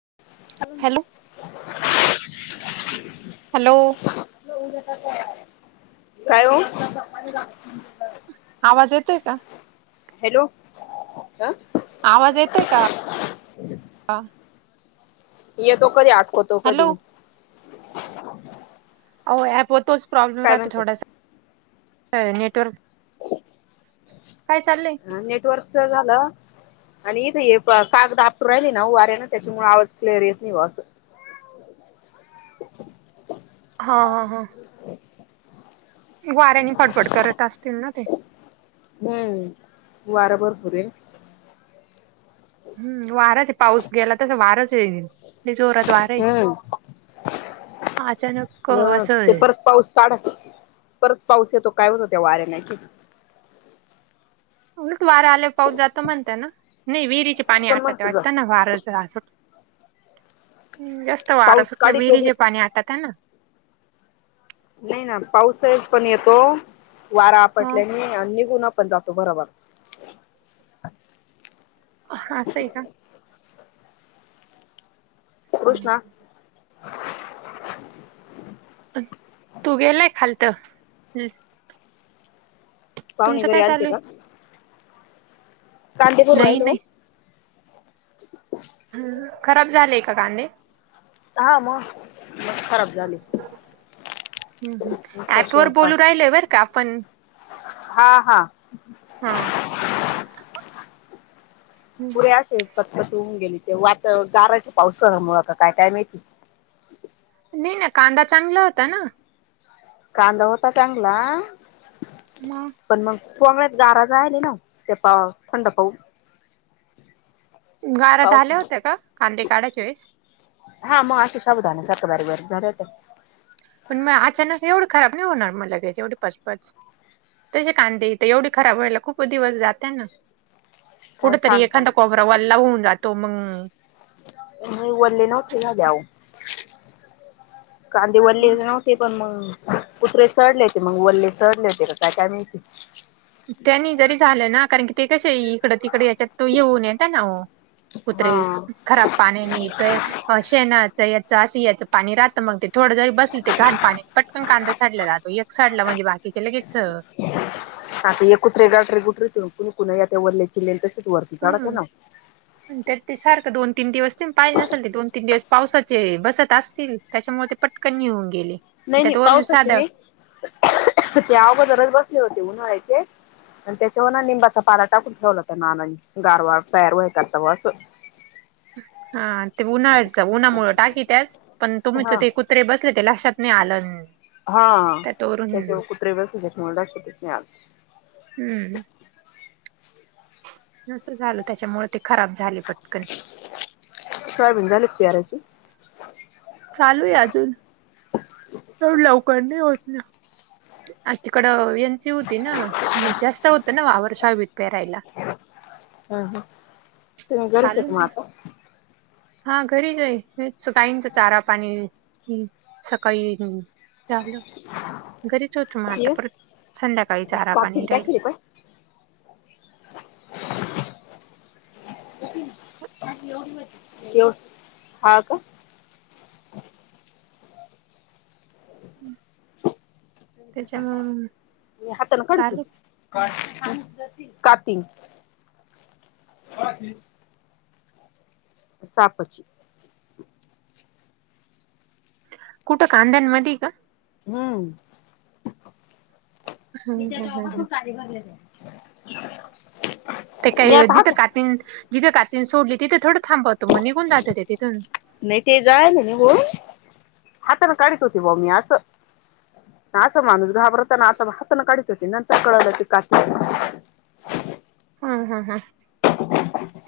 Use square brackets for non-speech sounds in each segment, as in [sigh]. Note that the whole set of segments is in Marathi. [inaudible] Hello hello. काय ओ. आवाज येतोय का? हॅलो! आवाज येतोय का? यतो कधी, आठवतो हॅलो कधी. आओ ॲपवर तोच प्रॉब्लेम काय राहतो म्हणते थोडा नेटवर्क. हो काय चाललय? हा नेटवर्कचं झालं. आणि इथे हे कागदा आपटू राहिली ना वाऱ्या ना त्याच्यामुळे आवाज क्लेअर येत नाय बा आसं हा हा हा [inaudible] वाऱ्यानी फडफड करत असतील ना ते. हु वार भरपूर हाय. हूं वारच हाय पाऊस गेला तसं वार जोरात हाय. हम्म अचानक ते परत पाऊस काढत परत पाऊस येतो काय होत हो त्या वाऱ्याने उलट वारा आल्यावर पाऊस जातो म्हणतात ना नाही विहिरीचं पाणी आठतं म्हणत जा वाटत वारा सुट जास्त वार पाऊस सुटल्यावर काढी तो बी विहिरीचं पाणी आटत ना. नाही ना पाऊसा पण येतो वारा हो आपटल्याने निघून पण जातो बराबर. हा असं हाय का? कृष्णा. तो गेलाय खालतं. पावणे तुमचं घरी काय आलते चालू आहे का? कांदे भरू नाही राहिले नाही ओ. ह खराब झालेय का कांदे? हा मग मग खराब झाले. हं हं तसे ॲपवर असतात बोलू राहिलय बरं का आपण. हा हा हा. हम्म. ते अशे पचपच होऊन गेले तेव आता गाराच्या पाऊससा मु आता काय काय मिळतील. नाय ना कांदा चांगला होता ना. कांदा होता चांगला. म [inaudible] पण मगमुळेळ्यात गारा जायले ना ते पा थंड पाह [inaudible] गारा झाल्या पाऊस होत्या का, कांदे काढाच्या वेळेस- हा मग अशा साबुदाण्यासारख्या बारीक बारीक झाल्या होत्या. पण मग अचानक एवढं खराब नाय होणार लगेच एवढी पचपच. तसे कांदेथ एवढी खराब व्हायला खूप दिवस जाते ना. काय कुटतरी सांगता एखादा कोपरा वल्ला होऊन जातो मग, हो वल्ले नव्हते झाले आवं. कांदे वल्ले नव्हते पण मग. कुतरे चढले होते मग वल्ले चढले होते का काय काय माहिती. त्यांनी जरी झालं ना, कारण की ते कशे येतील. इकड तिकडे येच्यात तो येऊन येत ना ओ हा कुत्रे. खराब पाण्याने येते, शेनाच याचं पाणी राहतं मग असं थोडं जरी बसली ते घाण पाणी पटकन कांदा सडला जातो. एक सडला म्हणजे बाकीचे लगेच, ह ते एक कुत्रे गाठरे गुठरे त कुणी कुण आ त्या वरले चिलेल तशीच वरती काढत आहे ना [inaudible] आणि त्यात ते सारखं दोन तीन दिवस ते पाहिले नसेल ते दोन तीन दिवस पावसाचे बसत असतील त्याच्यामुळे ते पटकन येऊन गेले. नाही नाही त्यात वरून पावसाची साधं नाही ते अगोदररच बसले होते उन्हाळ्याचे आणि त्याच्यावर ना निंबाचा पाला टाकून ठेवला होता नानांनी. गारवा तयार [unintelligible] करता असं हा ते उन्हाळ्याच उन्हामुळं टाकीत्यात, पण तुमचं हा ते कु त्रे बसले ते लक्षात नाही आलं हा त्यात वरून त्याच्यावर कुत्रेवर बसलेत म्हणून लक्षात नाही आलं. हम्म. नसंल झालं त्याच्यामुळे ते खराब झाले पटकन. सोयाबीन झाली का पेराची? चालू आहे अजून. एवढं लवकर नाही होत ना. तिकडं ते होती ना, मग जास्त होत ना वावर [unintelligible] पेरायला. हा हा तुम्ही घरीच चालू आहेत मग आता हा घरीच हाय. तेच गाईंच चारा, पाणी सकाळी झालं. घरीच होतो मग आता ये परत संध्याकाळीच कापीन चारापाणी राहील. टाकली का [inaudible] हा का? त्याच्यामुळे मग हातानी काड चालेल की. काय ती? सापची कुठं कांद्यांमध्ये हाय का? हम्म. हम्म, हम्म, हम्म, हम्म. [inaudible] ते मी काही आता जिथं हात कातीन जिथे कातीन सोडली तिथे थोडं थांबवतो मग निघून जाते ते तिथून. नाही ते जायला निघुन, ‌ हाताने काढत होते बुवा मी असं असा माणूस घाबरत नां. असं हातानं काढत होती नंतर कळालं ते कात हं, हं, हम्म.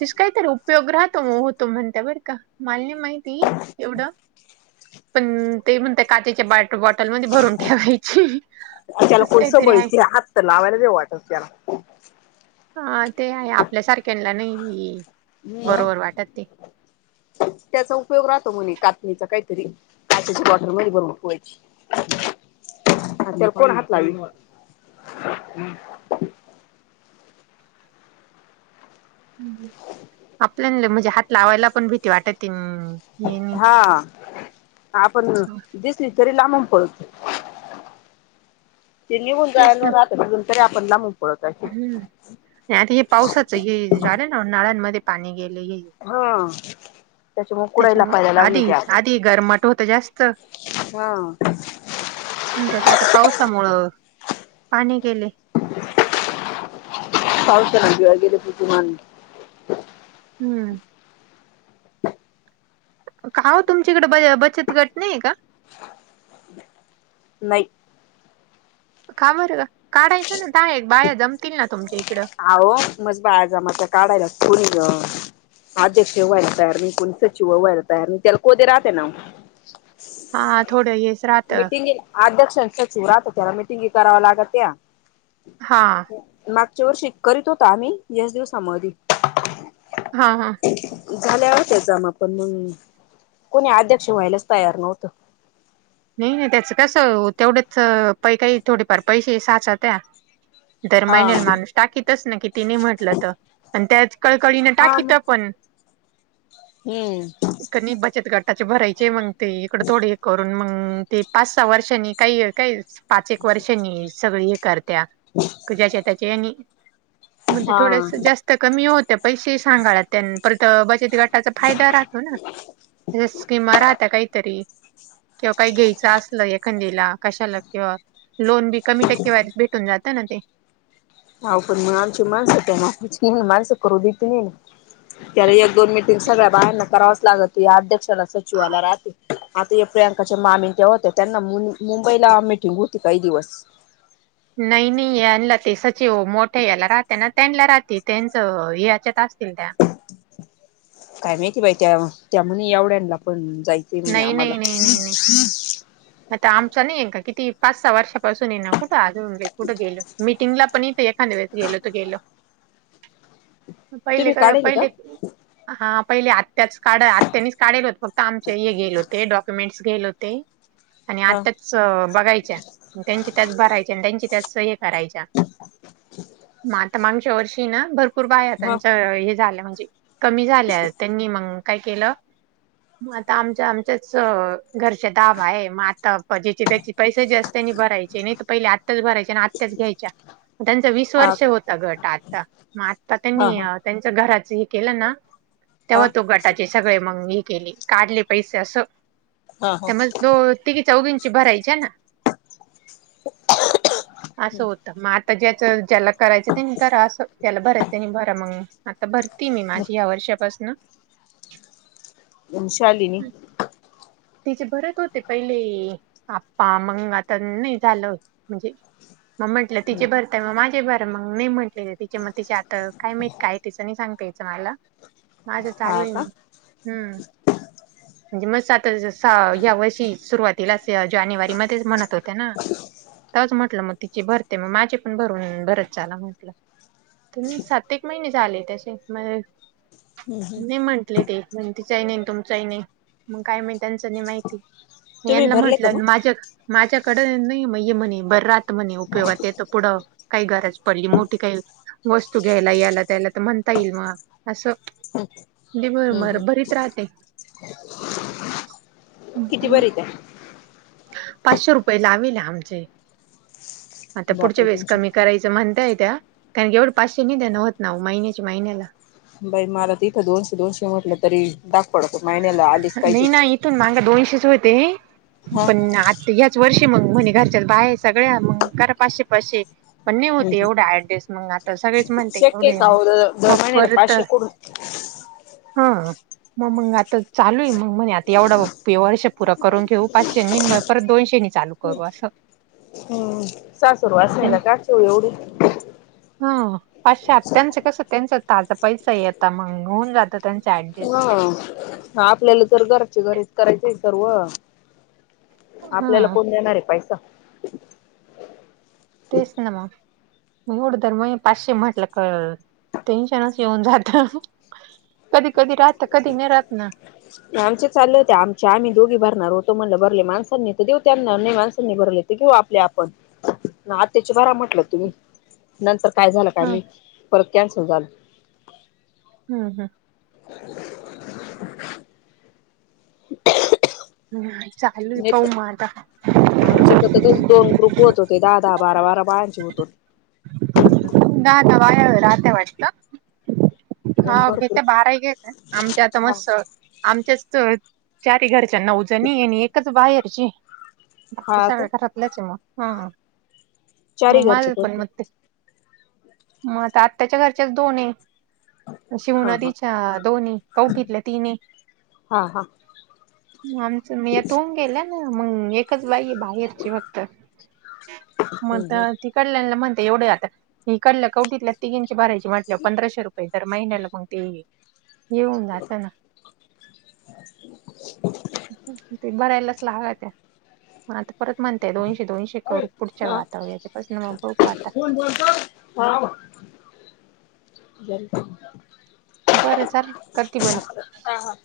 तस काहीतरी उपयोग राहतो होतो म्हणते बरं का. मला नाही माहिती एवढं. पण ते म्हणतात काचेच्या बाट बॉटलमध्ये भरून ठेवायची. त्याला असं कोण काहीतरी आहे. संबळित्या हात तर लावायला नाही वाटत त्याला. हा ते आहे आपल्या सारख्यांला नाही हं. बरोबर वाटत ते. त्याचा उपयोग राहतो म्हणे कातणीचा काहीतरी. काचच्या बॉटलमध्ये बरून ठेवायची. [inaudible] हा त्याला कोण हात लावीन मग? आपल्यांना म्हणजे हात लावायला पण भीती वाटती हा. आपण असं दिसली तरी लांबून पळतो. ते निघून तेच जायन ना रात अजून तरी आपण लांबून पळतोय. नाही आता हे पावसाच ये झालं ना नळांमध्ये पाणी गेले हे हा. त्याच्यामुळे कुडायला त्याच्यामुळं. पाहायला लागले ते आधी आज आधी गरमट होतं जास्त हा आणि त्यात आता पावसामुळं पाणी गेले. पाऊस [unintelligible] हम्म. का ओ तुमच्याकडे ब बचत गट नाहीये का? नाही. का बरं? काढायचं ना दहा एक बाया जमतील ना तुमच्या इकडं. अहो मस्त बाया जमती काढायला कोणी ग अध्यक्ष व्हायला तयार नाही कोणी सचिव व्हायला तयार नाही. त्याला कोदे राहते ना ओ. हा थोडं हेच राहत अध्यक्ष आणि सचिव राहात त्याला मीटिंगी करावं लागत्या. हा. मागच्या वर्षी करीत होतो आम्ही ह्याच दिवसामधी हा, हा. झाल्या होत्या जमा, पण मंग कोणी अध्यक्ष व्हायलाच तयार नव्हतं. नाही नाही त्याचं कसं हो तेवढेच पै काही थोडेफार पैसे साचत्या. दर हा. महिन्याला माणूस टाकीतच नाही किती मी म्हटलं तर, पण त्याच कळकळीन हा टाकीत मग पण. हम्म. कधी बचत गटाचे भरायचे मंग ते इकड थोडे करून मंग ते पाच सहा वर्षांनी काही काही पाच एक वर्षांनी सगळे हे करत्या क ज्याच्या त्याच्या यांनी मंग ते हा थोडस जास्त कमी होत्या पैशे सांगाळ त्यांन परत बचती गट त्याचा फायदा राहतो ना जसं स्किमा राहत काहीतरी किंवा काही घ्यायचं असल एखंदिला कशाला किंवा लोनबी कमी टक्केवारीत भेटून जात ना ते. हा ओ पण म आमची माणसं त्या मापाची नाही, माणसं करून देत नाही. त्यान एक दोन मीटिंग सगळ्या बायांना करावच लागती. अध्यक्षाला, सचिवाला राहती. आता या प्रियांकाच्या मामी त्या होत्या त्यांना मुंब मुंबईला मिटिंग होती काही दिवस. नायी नायी यांला ते सचिव मोठे याला राहते ना, त्यांला राहती त्यांच अ याच्यात असतील त्या काय माहिती बाई त्या त्या म्हणे एवढ्यांना पण जायचे म्हणे नाही आम्हाला. नाही नाही नाही नाही. आता आमचा नाहीये का किती पाच सहा वर्षापासून आहे ना, कुठं अजून कुठं गेलोय. मिटिंगला पण येथे एखांद्या वेळेस गेलो तर गेलो. पहिले तुम्ही का काढेल पहिले हा पहिले आत्त्याच कार्ड आत्त्यानीच काडेल होतं फक्त आमचे हे गेले होते, डॉक्युमेंट्स गेले होते. आणि हा अत्त्याच बघायच्या, मगं त्यांची त्याच भरायच्या आणि त्यांची त्याच सह्या करायच्या. मग आता मांगच्या वर्षी हे ना भर भरपूर बाया ह त्यांचा हे झाल्या म्हणजे कमी झाल्या. त्यांनी मंग काय केलं मग आता आमच्या आमच्याच अं घरच्या दाभ आहे मग आता प ज्याचे त्याचे पैसे जे असते नी भरायचे नाही तर पहिले आत्ताच भरायचे आणि आत्ताच घ्यायच्या. त्यांचा वीस हा हा वर्ष होता गट आता, मग आता त्यांनी हा अ त्यांच घराच हे केलं ना हा तेव्हा तो गटाचे सगळे मंग हे केली काढले पैसे असं हा त्यामुळे तो तिघी चौघींचे भरायच्या ना, असं होत मग आ आता ज्याच ज्याला करायचं त्यांनी करा असं त्याला भरायचं त्यांनी भरा मंग. आता भरती मी माझी ह्या वर्षापासनं अं श्वालिनी तिचे भरत होते पहिले आप्पा, मंग आता नाही झालं म्हणजे मग म्हट टल तिचे भर ते मग माझेही भरा मंग मी म्हटलेले तिचे मग तिचे आता काय माहित काय तिचं नाही सांगत यायचं मला. [inaudible] माझं चालू हा आहे ना. का हम्म म्हणजे म सात आ यावर्षी सुरुवातीलाच ते जानेवारी मध्येच म्हणत होत्या ना. तेव्हाच म्हटलं मग तिची भरते मग माझे पण भरून भरत चाला म्हटलं. तर सात एक महिने झालेत असे म नाही म्हंटले ते. म्हणे तिचाही नाही आणि तुमचाही नाही, मंग काय माहित त्यांचं नाही माहिती. मी तुम्ही ह्यांना भरले का मग म्हंटलं माझ्या माझ्याकडे नाही मग हे म्हणे बर राहत म्हणे उपयोगात येत पुढं. काही गरज पडली. मोठी काही वस्तू घ्यायला ह्याला त्याला तर म्हणता येईल मग असं हं. दि बर मर बरीत राहते. किती बरी त्या. पाचशे रुपये लाविले आमचे. आता पुढच्या बापरे वेळेस तुमची कमी करायचं म्हणताय त्या. कारण एवढे पाचशे नाही देन होत ना, महिन्याच्या महिन्याला. बाई मला तर इथं दोनशे दोनशे म्हटलं, तरी दाप पडतो महिन्याला आडीच नाही पाहिजेच. ना इथून माग दोनशे च होते, हा पण आत याच वर्षी मग म्हणे, घरच्यांचं बाया हाय सगळ्या मग करा पाचशे पाचशे. पण ने होत एवढं अॅडजस्ट मग आता, सगळेच म्हणते शक्य आहे होवूदे का मग हो दर मग महिन्याला परत. पाचशे कडून हं. मग मग आता चालू आहे मग म्हणे, आता एवढं वर्ष पुरा करून घेऊ पाचशे नी मग परत दोनशे नी चालू. करू असं. सासूरवास ये ना [unintelligible] एवढी. [inaudible] ह पाचशे आत त्याचं कसं, त्यांच ताजा पैसा हाय त्यांचं होऊन जातं त्याचं अॅडजे वं.. आपल्याला तर घरच्या घरीच करायचाय आहे सर्व. हा आपल्याला कोण देणाराय पैसा. तेच ना मग. मग एवढं तरर मग पाचशे म्हटलं क टेन्शनच येऊन जातं. कधी कधी राहतं, कधी नाही राहतं ना. आमच्या चालले होते आमच्या आम्ही दोघी भरणार होतो. म्हणलं भरले माणसांनी तर देवू तेना नाही माणसांन भरले. ते घेऊ आपल्या आपण, आत्याच्या भरा म्हटलं तुम्ही. नंतर काय झालं काय ह माहित, परत कॅन्सल झालं. हम. हम... [inaudible] [inaudible] नाय चालू हाय, पाहू म आता. आमच्याकडं तर दोन ग्रुप होत होते, दहा दहा बारा बारा बायांचे होत होते. दादा बाहेर राहते वाटतं. होते हा भरपूर घेत बाराही घेत आमच्या, आता हा मस्त आमच्याचं. चारी घरच्या नऊजणी आणि, एकच बाहेरची बाकी हा का सगळ्या घरांत. ला चि म हा म चारी मा घरचे पणी करते म [inaudible] मग आता आत्याच्या घरच्याच दोन ये. शिव हा हा नदीच्या दोन्ही कवठीतले तीन्ही. हा हा म आमचं मी या तु होऊन गेल ना, मगं एकच बाईय बाहेर. ची फक्त हम्म म्हणता, तिकडल्याना म्हणते एवढं आता. इकडच्या कवटीतल्या तिघींचे भरायचे म्हणल्यावर, पंधराशे रुपये महिन्याला ते. हे हून जात ना. ते भरायलाच लागते. मग आता परत म्हणतेय, दोनशे दोनशे करू पुढच्या वेळा आता हेच्यापासन मग बघू आता. [unintelligible] बरं चला, करती बंद. हां हां.